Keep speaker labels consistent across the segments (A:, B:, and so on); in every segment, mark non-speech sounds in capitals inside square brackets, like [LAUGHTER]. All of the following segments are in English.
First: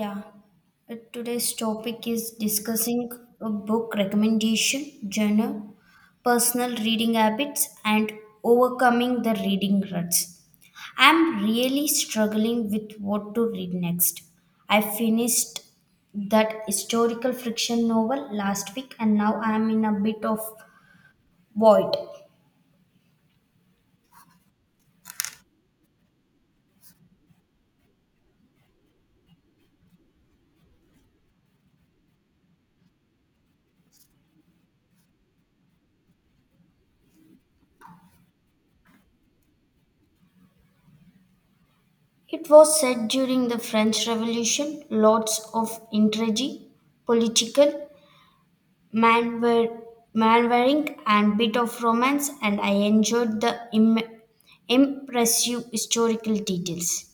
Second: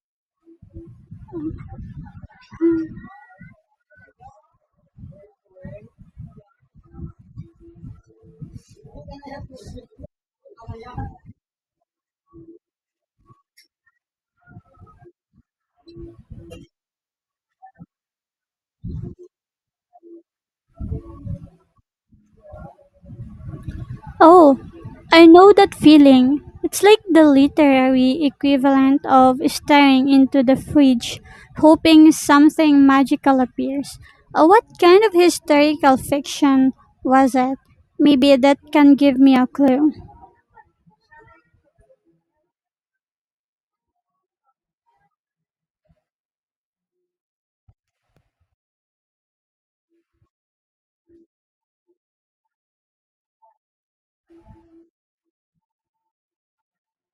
A: Yeah, today's topic is discussing a book recommendation, genre, personal reading habits, and overcoming the reading ruts. I'm really struggling with what to read next. I finished that historical fiction novel last week and now I'm in a bit of void.
B: Oh, I know that feeling. It's like the literary equivalent of staring into the fridge, hoping something magical appears. What kind of historical fiction was it? Maybe that can give me a clue.
A: It was set during the French Revolution, lots of intrigue, political man were Manwaring and bit of romance, and I enjoyed the impressive historical details.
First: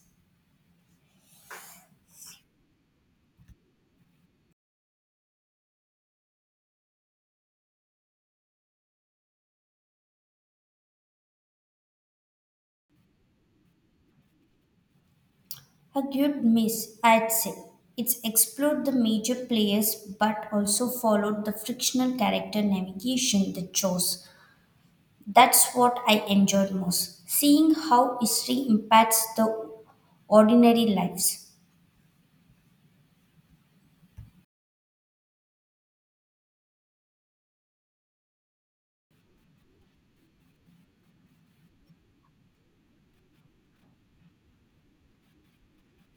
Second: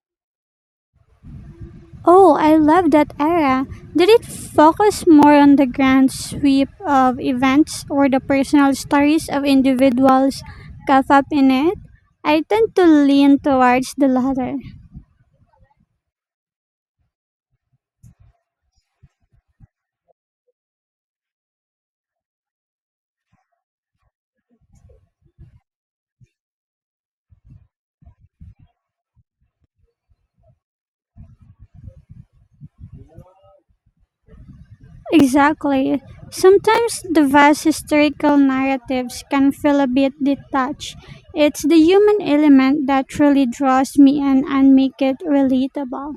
B: Oh, I love that era. Did it focus more on the grand sweep of events or the personal stories of individuals caught up in it? I tend to lean towards the latter.
A: A good miss, I'd say. It's explored the major players but also followed the frictional character navigation they chose. That's what I enjoyed most, seeing how history impacts the ordinary lives.
B: Exactly. Sometimes the vast historical narratives can feel a bit detached. It's the human element that truly draws me in and make it relatable.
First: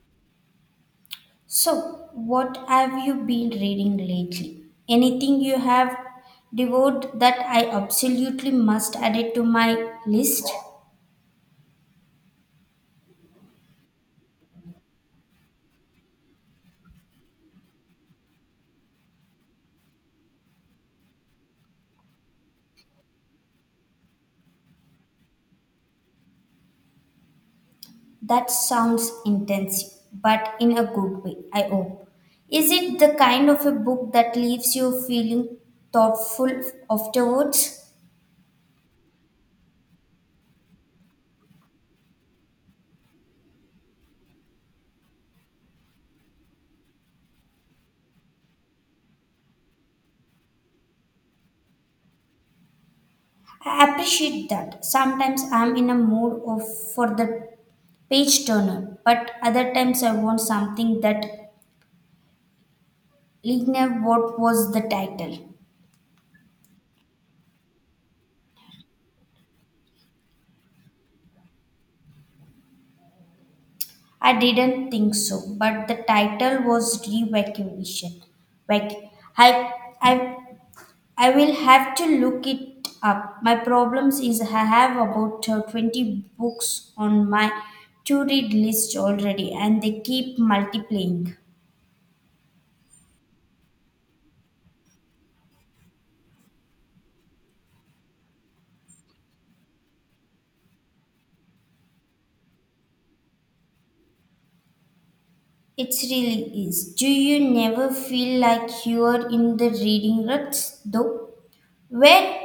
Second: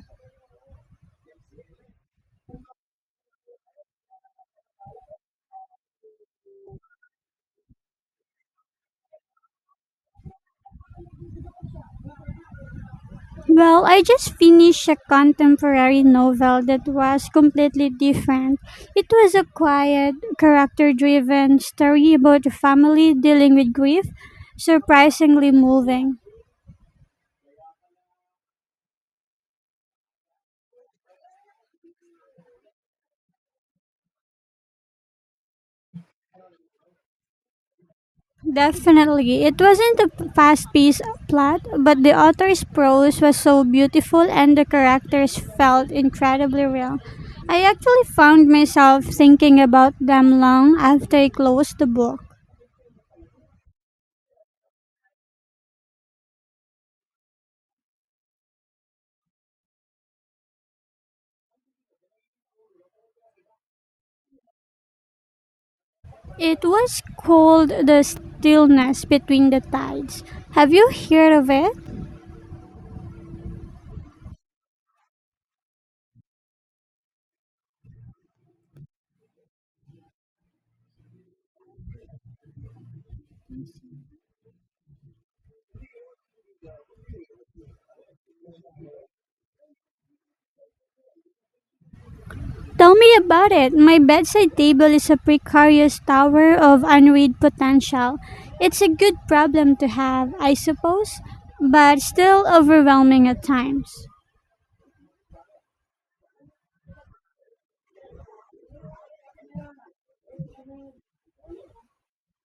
A: So, what have you been reading lately? Anything you have devoured that I absolutely must add it to my list?
B: Well, I just finished a contemporary novel that was completely different. It was a quiet, character-driven story about a family dealing with grief, surprisingly moving.
A: That sounds intensive, but in a good way, I hope. Is it the kind of a book that leaves you feeling thoughtful afterwards?
B: Definitely. It wasn't a fast paced plot, but the author's prose was so beautiful and the characters felt incredibly real. I actually found myself thinking about them long after I closed the book.
A: I appreciate that. Sometimes I'm in a mood of for the page turner, but other times I want something that linear. What was the title?
B: It was called The Stillness Between the Tides. Have you heard of it?
A: I didn't think so, but the title was Revacuation. Like I, I, I will have to look it up. My problems is I have about 20 books on my to-read list already, and they keep multiplying.
B: Tell me about it. My bedside table is a precarious tower of unread potential. It's a good problem to have, I suppose, but still overwhelming at times.
A: It really is. Do you never feel like you are in the reading ruts, though? Where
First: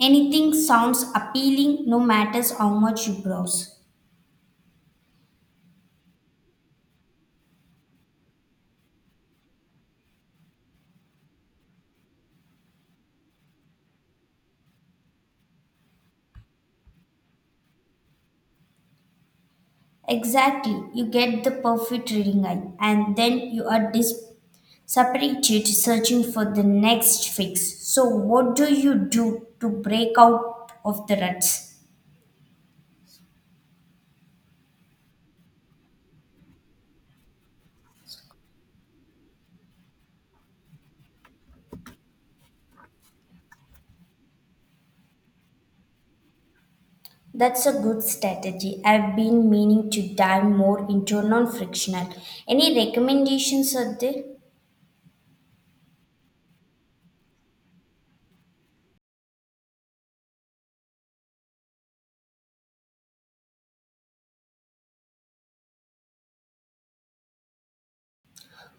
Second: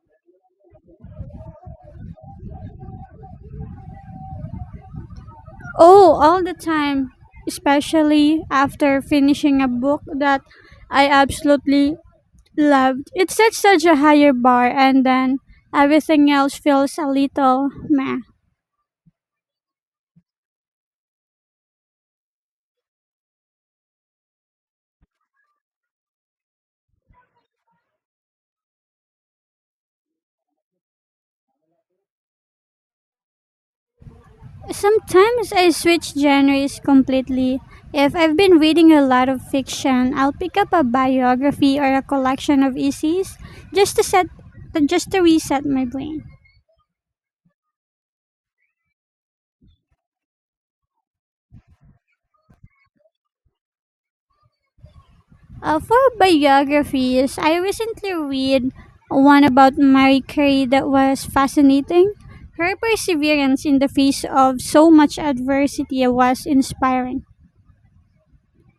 A: anything sounds appealing, no matter how much you browse.
B: Oh, all the time, especially after finishing a book that I absolutely loved. It sets such a higher bar, and then everything else feels a little meh.
A: Exactly, you get the perfect reading eye, and then you are dispirited searching for the next fix. So, what do you do to break out of the ruts?
B: Sometimes I switch genres completely. If I've been reading a lot of fiction, I'll pick up a biography or a collection of essays just to set just to reset my brain.
A: That's a good strategy. I've been meaning to dive more into non frictional. Any recommendations out there?
B: For biographies, I recently read one about Marie Curie that was fascinating. Her perseverance in the face of so much adversity was inspiring.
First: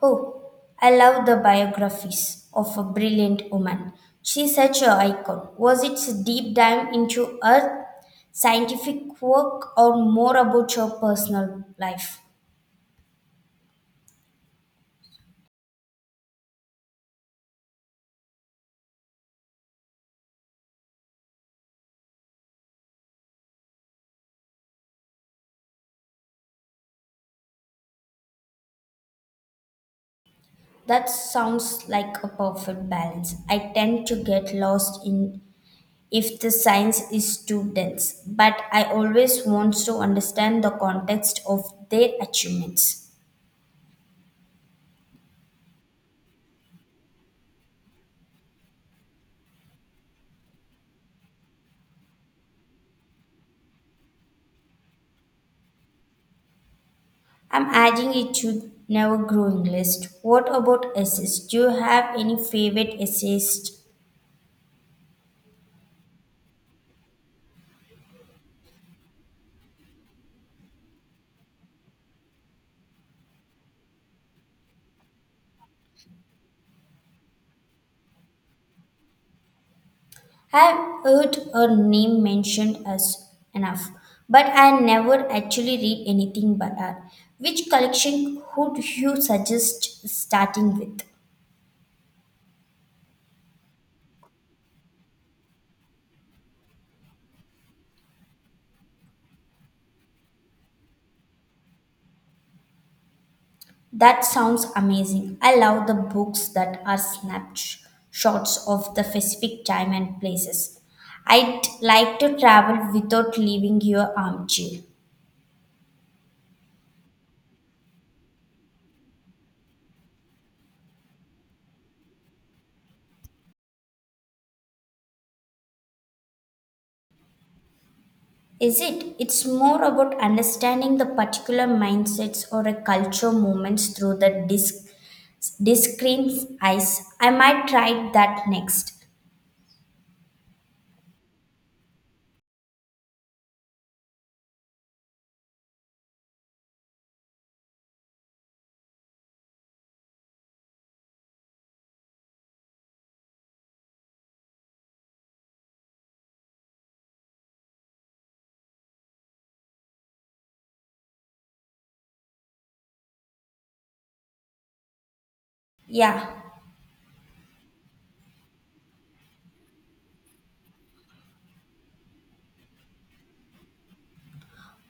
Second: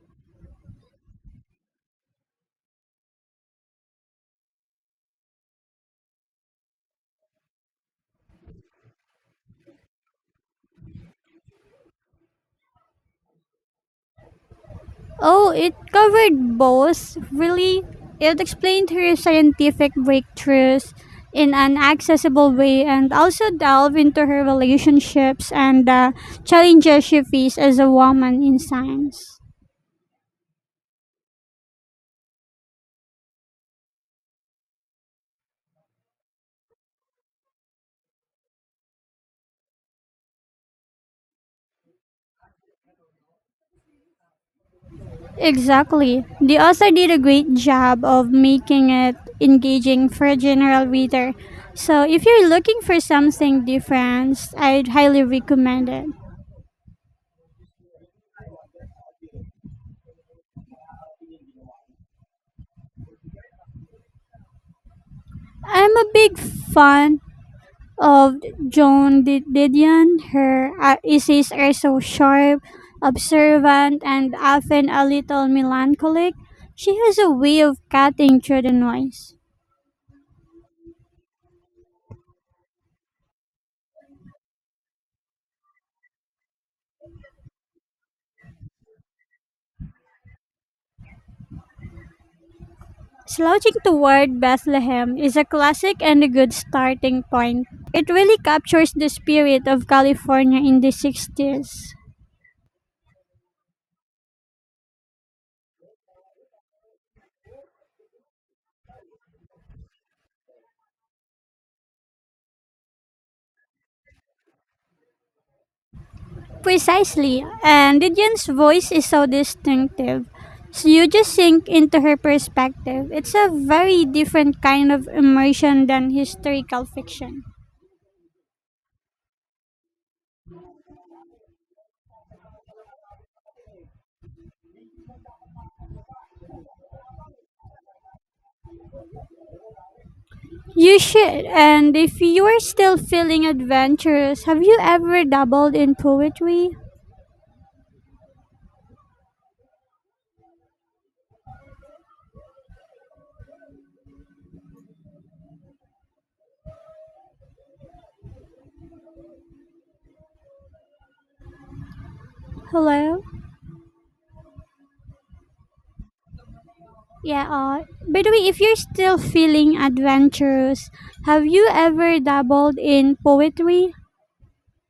A: Oh, I love the biographies of a brilliant woman. She's such an icon. Was it a deep dive into her scientific work or more about her personal life?
B: Oh, it covered both, really. It explained her scientific breakthroughs in an accessible way and also delved into her relationships and the challenges she faced as a woman in science.
A: That sounds like a perfect balance. I tend to get lost in if the science is too dense, but I always want to understand the context of their achievements.
B: Exactly. The author did a great job of making it engaging for a general reader. So, if you're looking for something different, I'd highly recommend it.
A: I'm adding it to never growing list. What about essays? Do you have any favorite essays?
B: I'm a big fan of Didion. Her essays are so sharp, observant, and often a little melancholic. She has a way of cutting through the noise.
A: I've heard her name mentioned as enough, but I never actually read anything by her. Which collection would you suggest starting with?
B: Slouching Toward Bethlehem is a classic and a good starting point. It really captures the spirit of California in the 60s.
A: That sounds amazing. I love the books that are snapshots of the specific time and places. I'd like to travel without leaving your armchair.
B: Precisely, and Lydian's voice is so distinctive. So you just sink into her perspective. It's a very different kind of immersion than historical fiction.
A: Is it? It's more about understanding the particular mindsets or a culture movements through the discreet's eyes. I might try that next.
B: You should, and if you are still feeling adventurous, have you ever dabbled in poetry? Hello?
A: Yeah,
B: Yeah, by the way, if you're still feeling adventurous, have you ever dabbled in poetry?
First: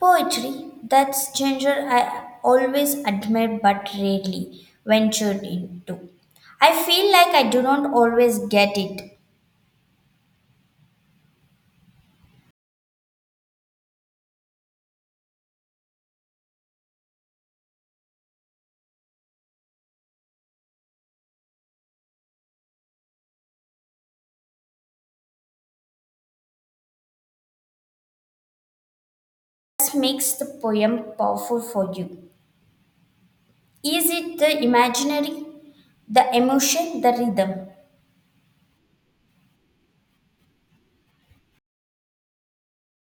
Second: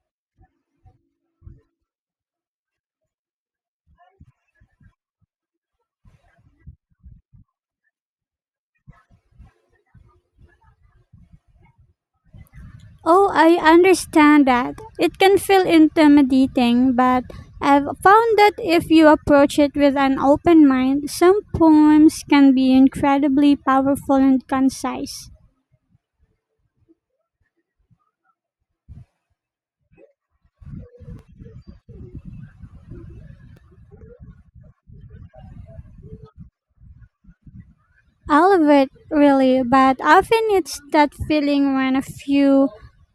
A: poetry. That's genre I always admired but rarely ventured into. I feel like I do not always get it.
B: Oh, I understand that. It can feel intimidating, but I've found that if you approach it with an open mind, some poems can be incredibly powerful and concise.
A: This makes the poem powerful for you. Is it the imaginary, the emotion, the rhythm?
B: All of it, really, but often it's that feeling when a few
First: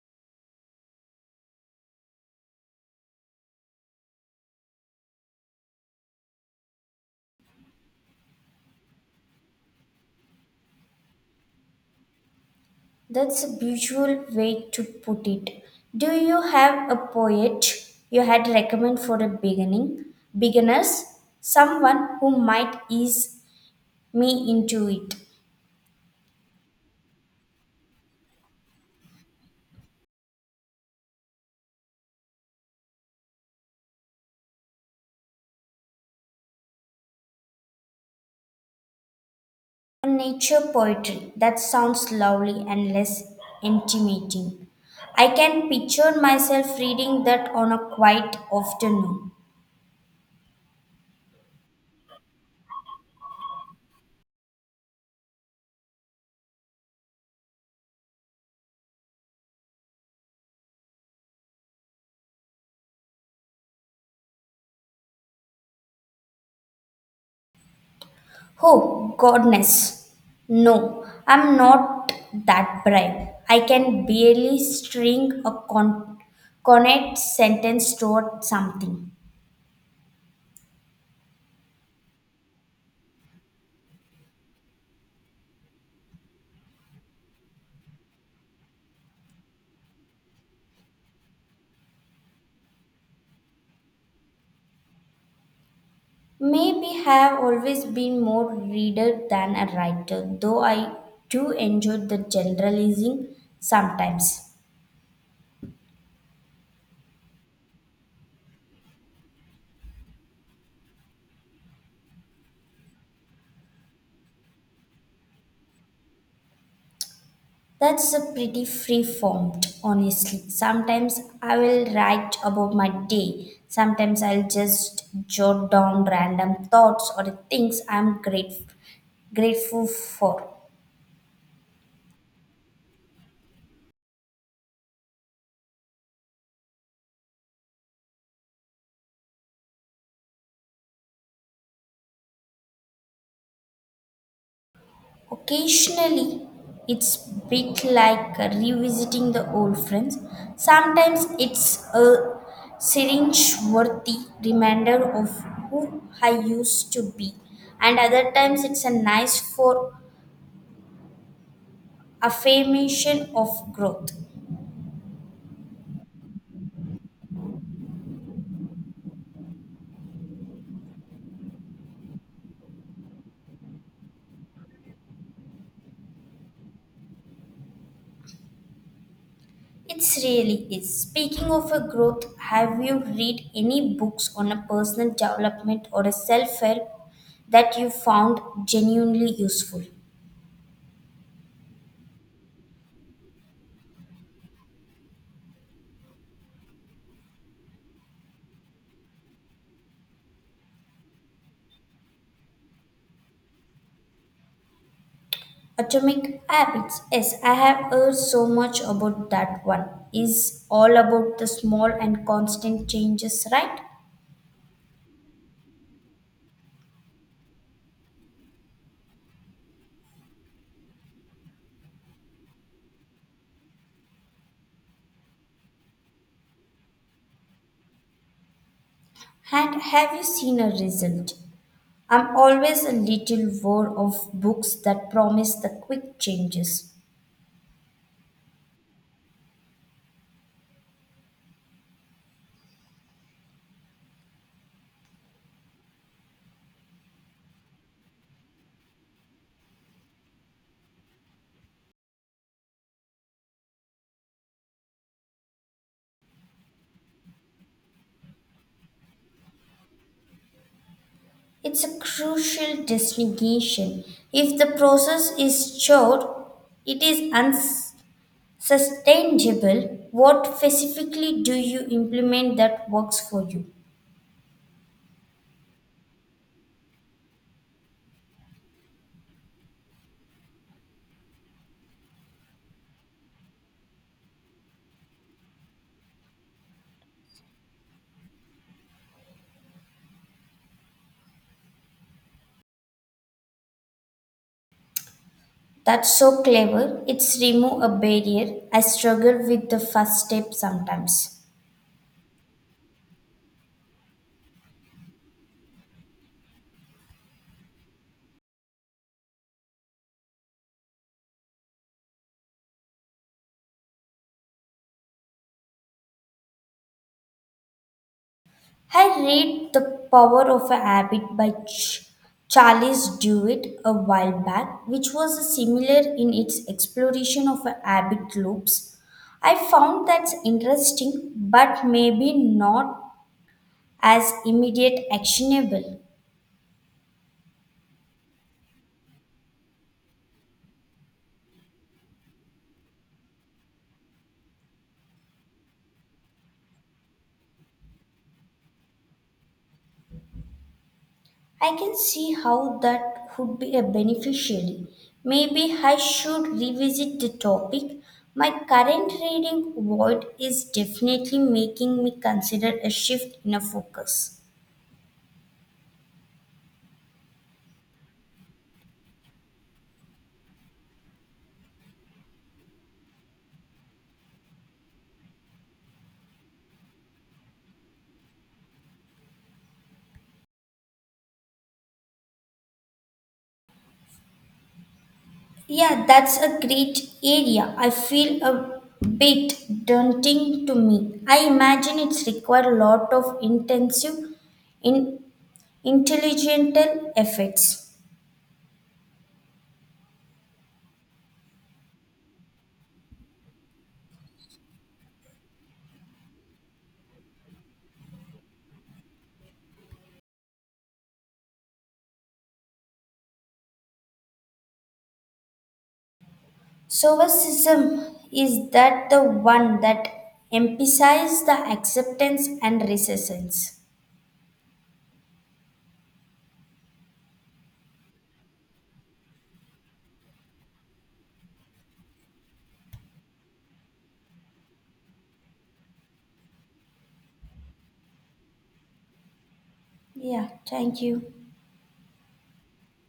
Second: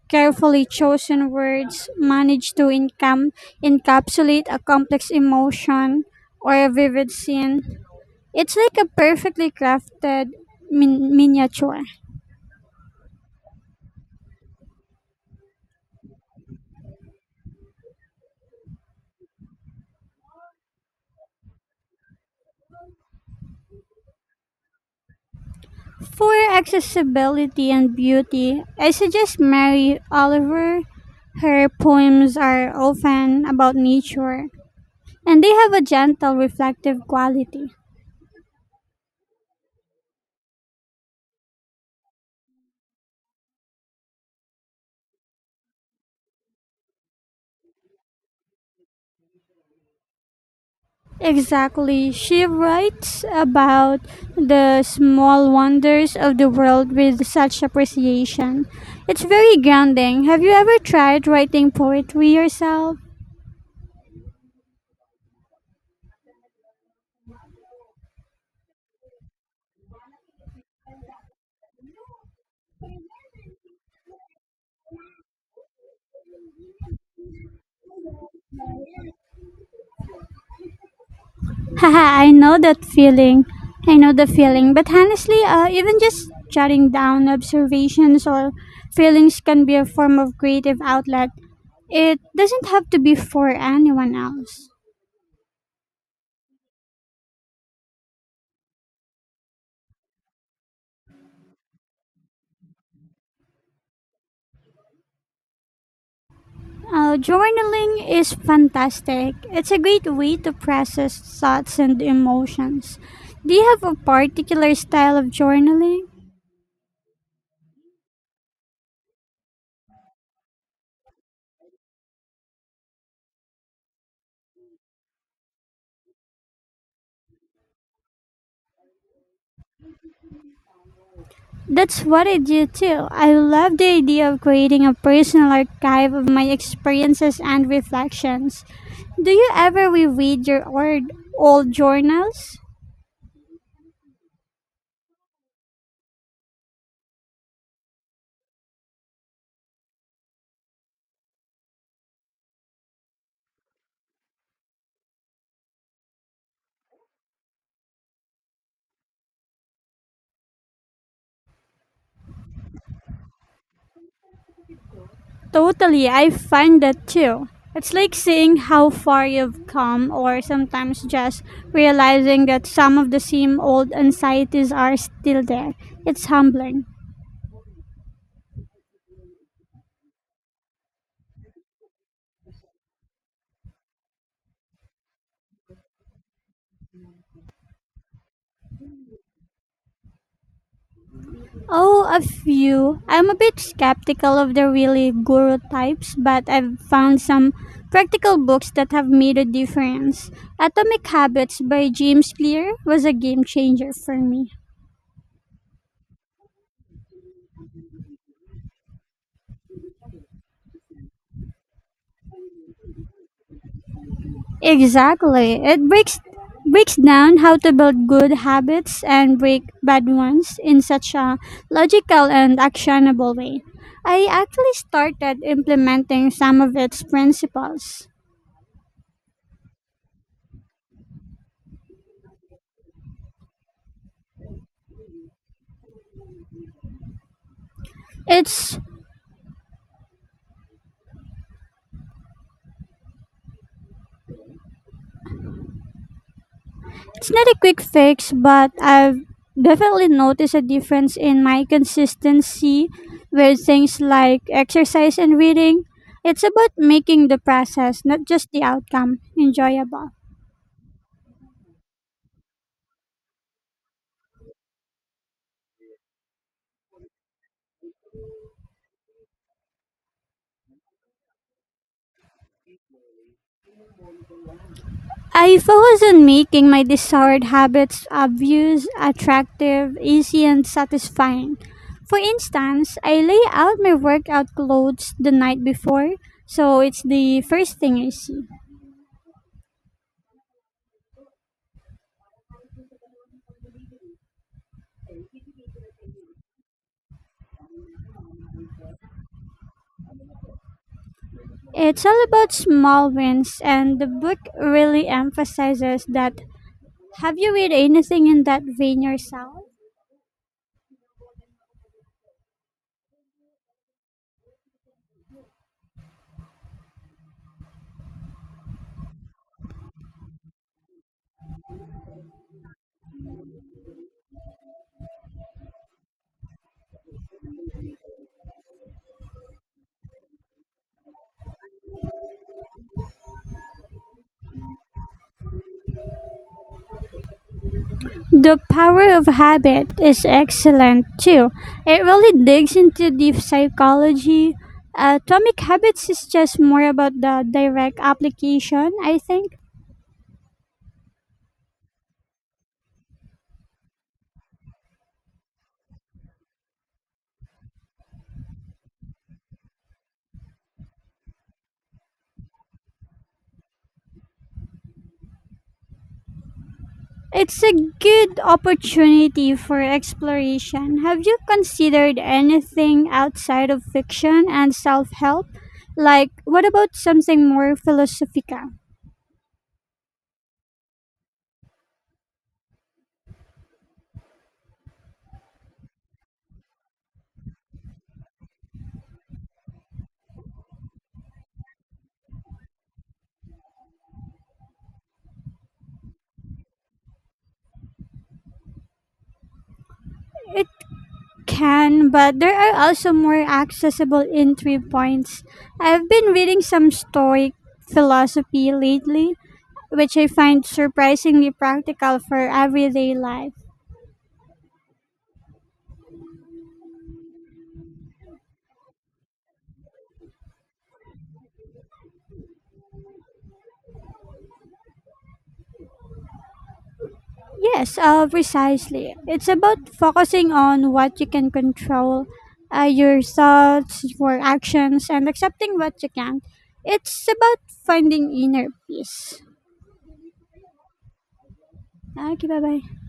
B: carefully chosen words manage to encapsulate a complex emotion or a vivid scene. It's like a perfectly crafted miniature.
A: That's a beautiful way to put it. Do you have a poet you had recommend for a beginning beginners? Someone who might ease me into it.
B: For accessibility and beauty, I suggest Mary Oliver. Her poems are often about nature, and they have a gentle reflective quality.
A: Nature poetry that sounds lovely and less intimidating. I can picture myself reading that on a quiet afternoon.
B: Exactly, she writes about the small wonders of the world with such appreciation. It's very grounding. Have you ever tried writing poetry yourself?
A: Oh, goodness. No, I'm not that bright. I can barely string a connect sentence toward something.
B: [LAUGHS] Haha, I know that feeling. I know the feeling. But honestly, even just jotting down observations or feelings can be a form of creative outlet. It doesn't have to be for anyone else.
A: Maybe have always been more reader than a writer, though I do enjoy the generalizing sometimes.
B: Journaling is fantastic. It's a great way to process thoughts and emotions. Do you have a particular style of journaling?
A: That's a pretty free formed, honestly. Sometimes I will write about my day. Sometimes I'll just jot down random thoughts or things I'm grateful for.
B: That's what I do too. I love the idea of creating a personal archive of my experiences and reflections. Do you ever reread your old journals?
A: Occasionally, it's bit like revisiting the old friends. Sometimes it's a syringe-worthy reminder of who I used to be, and other times it's a nice for affirmation of growth.
B: Totally, I find that too. It's like seeing how far you've come, or sometimes just realizing that some of the same old anxieties are still there. It's humbling.
A: It's really is. Speaking of a growth, have you read any books on a personal development or a self-help that you found genuinely useful?
B: Oh, a few. I'm a bit skeptical of the really guru types, but I've found some practical books that have made a difference. Atomic Habits by James Clear was a game changer for me.
A: Atomic Habits. Yes, I have heard so much about that one. Is all about the small and constant changes, right?
B: Exactly. It breaks down how to build good habits and break bad ones in such a logical and actionable way. I actually started implementing some of its principles.
A: And have you seen a result? I'm always a little wore of books that promise the quick changes.
B: It's It's not a quick fix, but I've definitely noticed a difference in my consistency with things like exercise and reading. It's about making the process, not just the outcome, enjoyable.
A: It's a crucial distinction. If the process is short, it is unsustainable. What specifically do you implement that works for you?
B: I focus on making my desired habits obvious, attractive, easy, and satisfying. For instance, I lay out my workout clothes the night before, so it's the first thing I see.
A: That's so clever. It's remove a barrier. I struggle with the first step sometimes.
B: It's all about small wins, and the book really emphasizes that. Have you read anything in that vein yourself?
A: I read The Power of a Habit by Charles Duhigg a while back, which was similar in its exploration of habit loops. I found that's interesting, but maybe not as immediate actionable.
B: The Power of Habit is excellent too. It really digs into the psychology. Atomic Habits is just more about the direct application, I think.
A: I can see how that could be a beneficiary. Maybe I should revisit the topic. My current reading void is definitely making me consider a shift in a focus.
B: It's a good opportunity for exploration. Have you considered anything outside of fiction and self help? Like, what about something more philosophical?
A: Yeah, that's a great area. I feel a bit daunting to me. I imagine it's required a lot of intensive in intelligential efforts.
B: It can, but there are also more accessible entry points. I've been reading some Stoic philosophy lately, which I find surprisingly practical for everyday life.
A: Sovicism is that the one that emphasizes the acceptance and resistance.
B: Yes, precisely. It's about focusing on what you can control, your thoughts, your actions, and accepting what you can't. It's about finding inner peace.
A: Yeah, thank you.
B: Okay, bye bye.